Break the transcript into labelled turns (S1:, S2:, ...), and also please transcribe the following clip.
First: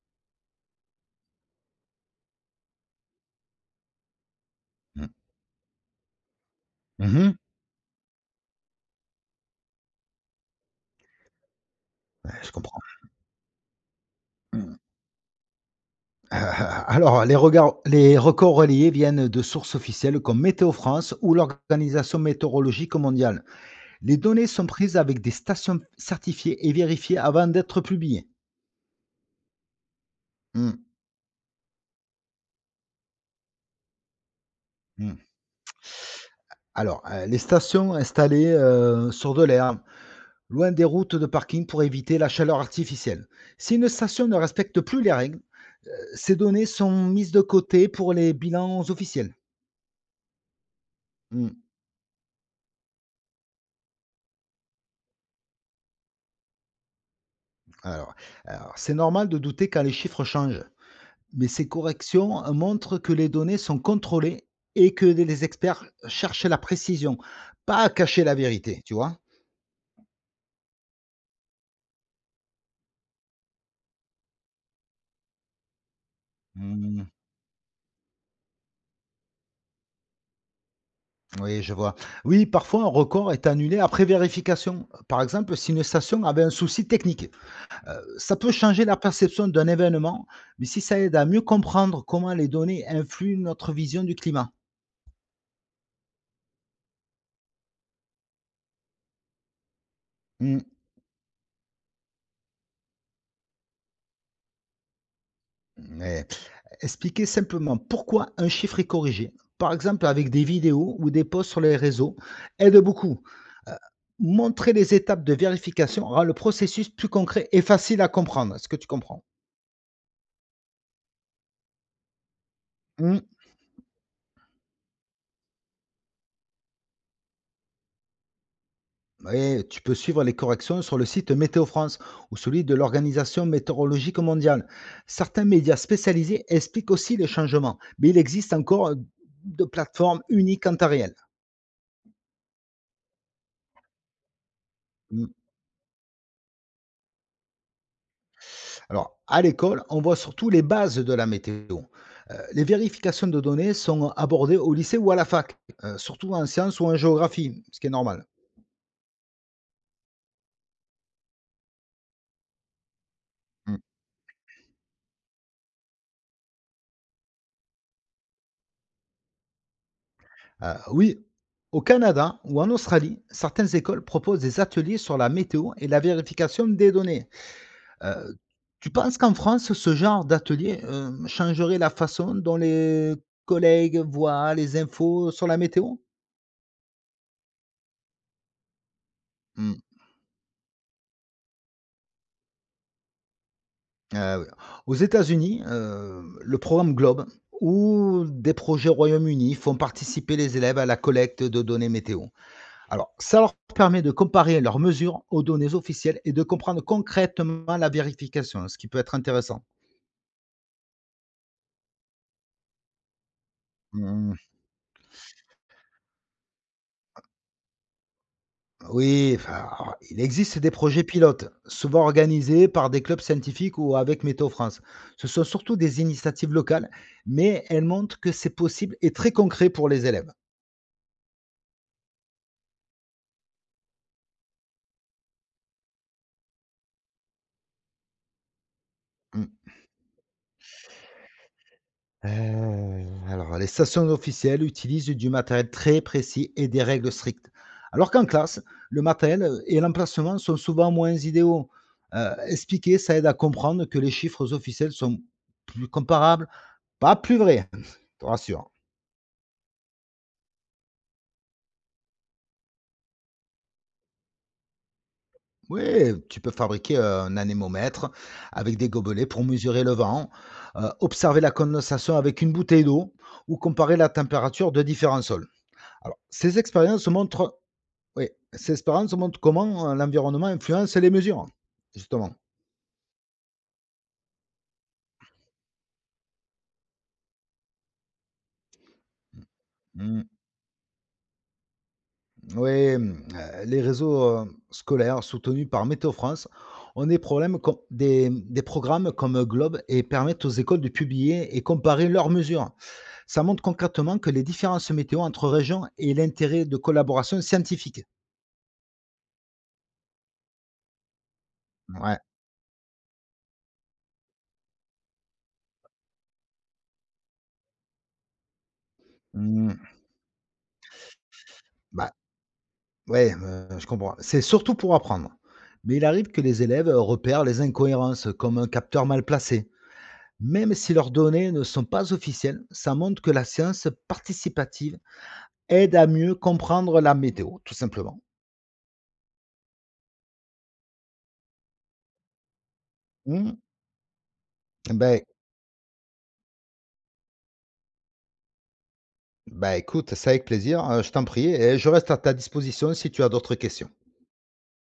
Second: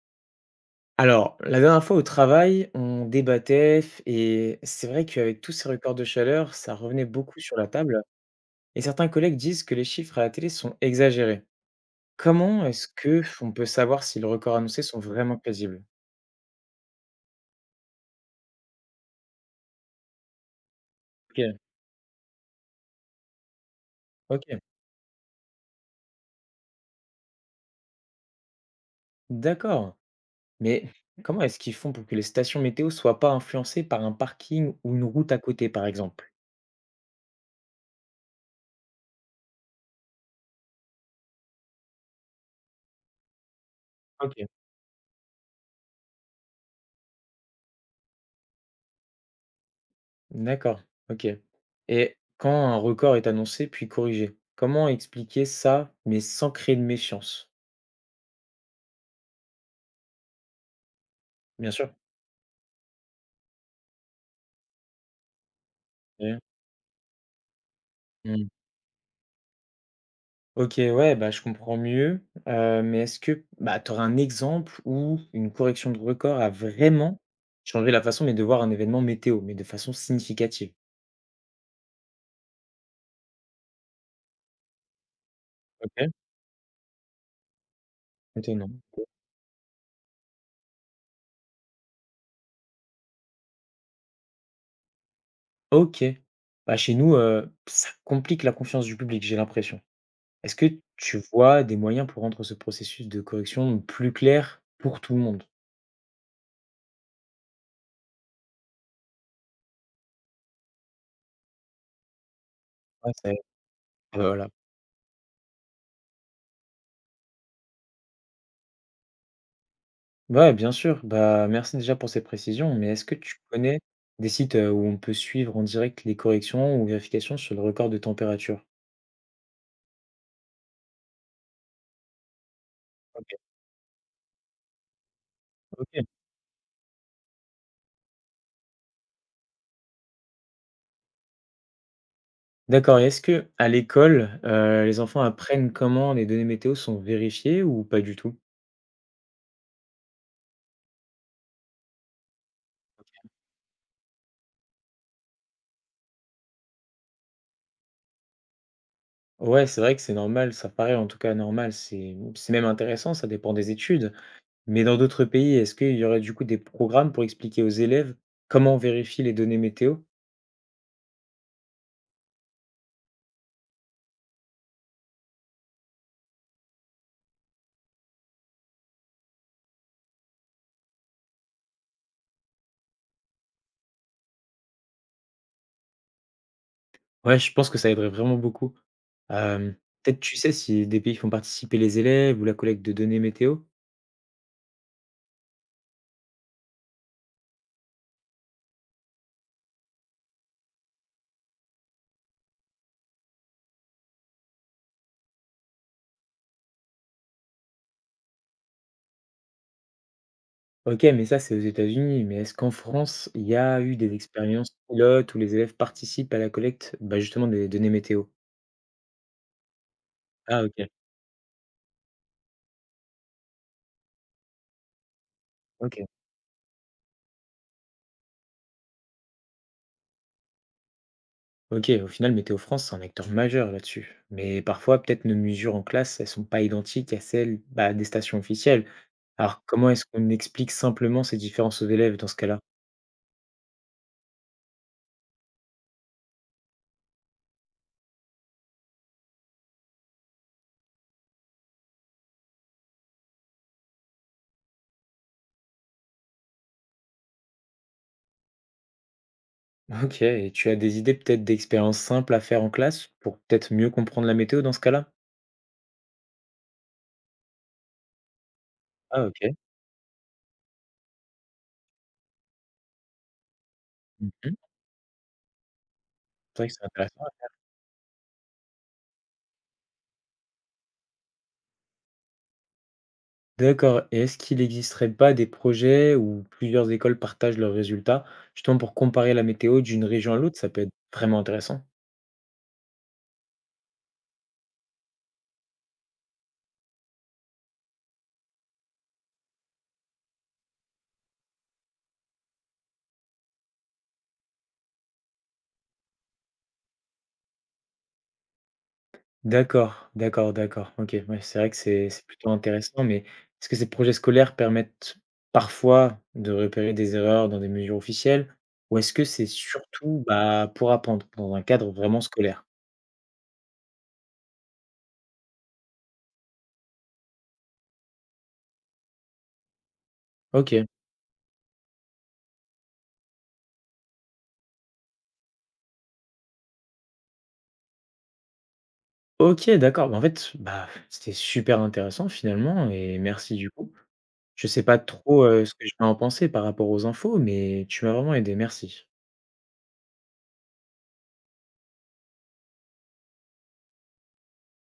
S1: Alors, la dernière fois au travail, on débattait et c'est vrai
S2: Mmh.
S1: qu'avec tous ces records de chaleur, ça revenait
S2: Mmh.
S1: beaucoup sur la table et certains collègues disent que les chiffres à la télé sont exagérés.
S2: Ouais, je
S1: Comment
S2: comprends.
S1: est-ce que on peut savoir si les records
S2: Mmh.
S1: annoncés sont vraiment plausibles?
S2: Les records reliés viennent de sources officielles comme Météo France ou
S1: Ok,
S2: l'Organisation météorologique mondiale. Les
S1: ok,
S2: données sont prises avec des stations certifiées et vérifiées avant d'être publiées.
S1: d'accord.
S2: Mmh,
S1: Mais comment est-ce qu'ils font pour que les stations météo soient pas influencées par un parking ou une
S2: mmh.
S1: route à côté, par exemple?
S2: Alors, les stations installées, sur de l'herbe, loin des routes de parking pour éviter la chaleur artificielle. Si une station
S1: Ok,
S2: ne respecte plus les règles, ces données sont mises de côté pour les bilans officiels.
S1: d'accord, ok.
S2: Mmh.
S1: Et quand un record est annoncé puis corrigé, comment expliquer ça, mais sans créer de méfiance?
S2: Alors, alors, c'est normal de douter quand les chiffres changent, mais ces
S1: Bien sûr.
S2: corrections montrent que les données sont contrôlées et que les experts
S1: Mmh.
S2: cherchent la précision, pas à cacher la
S1: Mmh.
S2: vérité, tu vois?
S1: OK, ouais, bah, je comprends mieux, mais est-ce que bah, tu aurais un exemple où une correction de record a
S2: Mmh,
S1: vraiment changé la façon, mais de voir un événement météo, mais de façon significative?
S2: oui, je vois. Oui, parfois un record est annulé après vérification. Par exemple, si une
S1: OK.
S2: station avait un souci technique, ça peut
S1: Étonnant.
S2: changer la perception d'un événement, mais si ça aide à mieux comprendre comment les données influent notre vision du climat.
S1: OK. Bah, chez nous, ça complique la confiance du public, j'ai l'impression. Est-ce
S2: Mmh,
S1: que tu vois des moyens pour rendre ce processus de correction plus clair pour tout le monde?
S2: eh expliquez simplement pourquoi un chiffre est corrigé, par exemple avec des vidéos ou des posts sur les réseaux, aide
S1: Ouais,
S2: beaucoup.
S1: c'est.
S2: Heu,
S1: Voilà.
S2: montrer les étapes de vérification rend le processus plus concret et facile à comprendre. Est-ce que tu comprends?
S1: Ouais, bien sûr. Bah, merci déjà pour ces précisions, mais est-ce que
S2: Mmh,
S1: tu connais des sites, où on peut suivre en direct les corrections ou vérifications sur le record de température?
S2: oui, tu peux suivre les corrections sur le site Météo France ou celui de
S1: OK,
S2: l'Organisation météorologique mondiale. Certains médias
S1: OK.
S2: spécialisés expliquent aussi les changements, mais il existe encore de plateformes uniques en temps réel.
S1: D'accord, et est-ce que à l'école, les enfants
S2: Mmh.
S1: apprennent comment les données météo sont vérifiées ou pas du tout?
S2: Alors, à l'école, on voit surtout les bases de la météo. Les vérifications de données sont abordées au lycée ou à la fac, surtout en sciences ou en géographie, ce qui est normal.
S1: Ouais, c'est vrai que c'est normal, ça paraît en tout cas normal, c'est même intéressant, ça dépend des
S2: Hmm.
S1: études. Mais dans d'autres pays, est-ce qu'il y aurait du coup des programmes pour expliquer aux élèves comment on vérifie les données météo?
S2: Oui, au Canada ou en Australie, certaines écoles proposent des ateliers sur la météo et la vérification des données. Euh, tu penses qu'en France, ce genre d'atelier changerait la façon dont les collègues voient les infos sur la météo.
S1: Ouais, je pense que ça aiderait vraiment beaucoup. Hem, peut-être tu sais si des pays font participer les élèves ou la collecte de données météo?
S2: Ah oui. Aux États-Unis, le programme Globe ou des projets au Royaume-Uni font participer les élèves à la collecte de données météo. Alors, ça leur permet de comparer leurs mesures aux données officielles et de comprendre concrètement la vérification, ce qui peut être intéressant.
S1: OK, mais ça, c'est aux États-Unis, mais est-ce qu'en France, il y a eu des
S2: Mmh,
S1: expériences pilotes où les élèves participent à la collecte, bah, justement des données météo?
S2: oui, enfin, alors, il existe
S1: Ah
S2: des
S1: OK,
S2: projets pilotes, souvent organisés par des clubs scientifiques ou avec Météo France. Ce sont surtout des
S1: OK,
S2: initiatives locales, mais elles montrent que c'est possible et très concret pour les élèves.
S1: OK, au final, Météo France, c'est un acteur majeur là-dessus. Mais parfois, peut-être nos mesures en classe, elles sont pas identiques à celles, bah, des stations officielles.
S2: Mmh.
S1: Alors comment est-ce qu'on explique simplement ces différences aux élèves dans ce cas-là?
S2: Heu, alors les stations officielles utilisent du matériel très précis et des règles strictes. Alors qu'en classe, le matériel, et l'emplacement sont souvent moins idéaux. Expliquer, ça aide à comprendre que les chiffres officiels sont plus comparables, pas plus vrais, je te rassure.
S1: Ok, et tu as des idées peut-être d'expériences simples à faire en classe pour peut-être mieux comprendre la météo dans ce cas-là?
S2: Oui, tu peux fabriquer un anémomètre avec des
S1: Ah
S2: gobelets pour
S1: ok.
S2: mesurer le vent, observer la condensation avec une bouteille d'eau ou comparer la
S1: Mmh.
S2: température de différents sols. Alors ces
S1: C'est vrai que c'est
S2: expériences
S1: intéressant, ouais.
S2: montrent. Oui, ces Sespérance montre comment, l'environnement influence les mesures, justement.
S1: D'accord, et est-ce qu'il n'existerait pas des projets où plusieurs écoles partagent leurs résultats, justement pour comparer la météo d'une
S2: Mmh,
S1: région à l'autre? Ça peut être vraiment intéressant.
S2: oui, mmh, les réseaux, scolaires soutenus par Météo France ont des programmes comme Globe et permettent aux écoles de publier et comparer leurs mesures. Ça montre concrètement que les différences météo entre régions et l'intérêt de collaboration scientifique.
S1: D'accord, d'accord, d'accord. OK, ouais, c'est vrai que c'est
S2: Ouais,
S1: c'est plutôt intéressant, mais est-ce que ces projets scolaires permettent parfois de repérer des erreurs dans des mesures officielles? Ou est-ce que c'est
S2: mmh,
S1: surtout, bah, pour apprendre dans un cadre
S2: bah,
S1: vraiment scolaire?
S2: ouais, je comprends. C'est surtout pour apprendre, mais il arrive que les élèves, repèrent les incohérences, comme un capteur mal placé. Même
S1: OK.
S2: si leurs données ne sont pas officielles, ça montre que la science participative aide à mieux comprendre la météo, tout simplement.
S1: OK, d'accord. Bah, en fait, bah, c'était super intéressant finalement et
S2: Mmh.
S1: merci du coup. Je sais pas
S2: Ben,
S1: trop, ce que je vais en penser par rapport aux infos, mais tu m'as vraiment aidé, merci.
S2: bah, écoute, c'est avec plaisir, je t'en prie et je reste à ta disposition si tu as d'autres questions.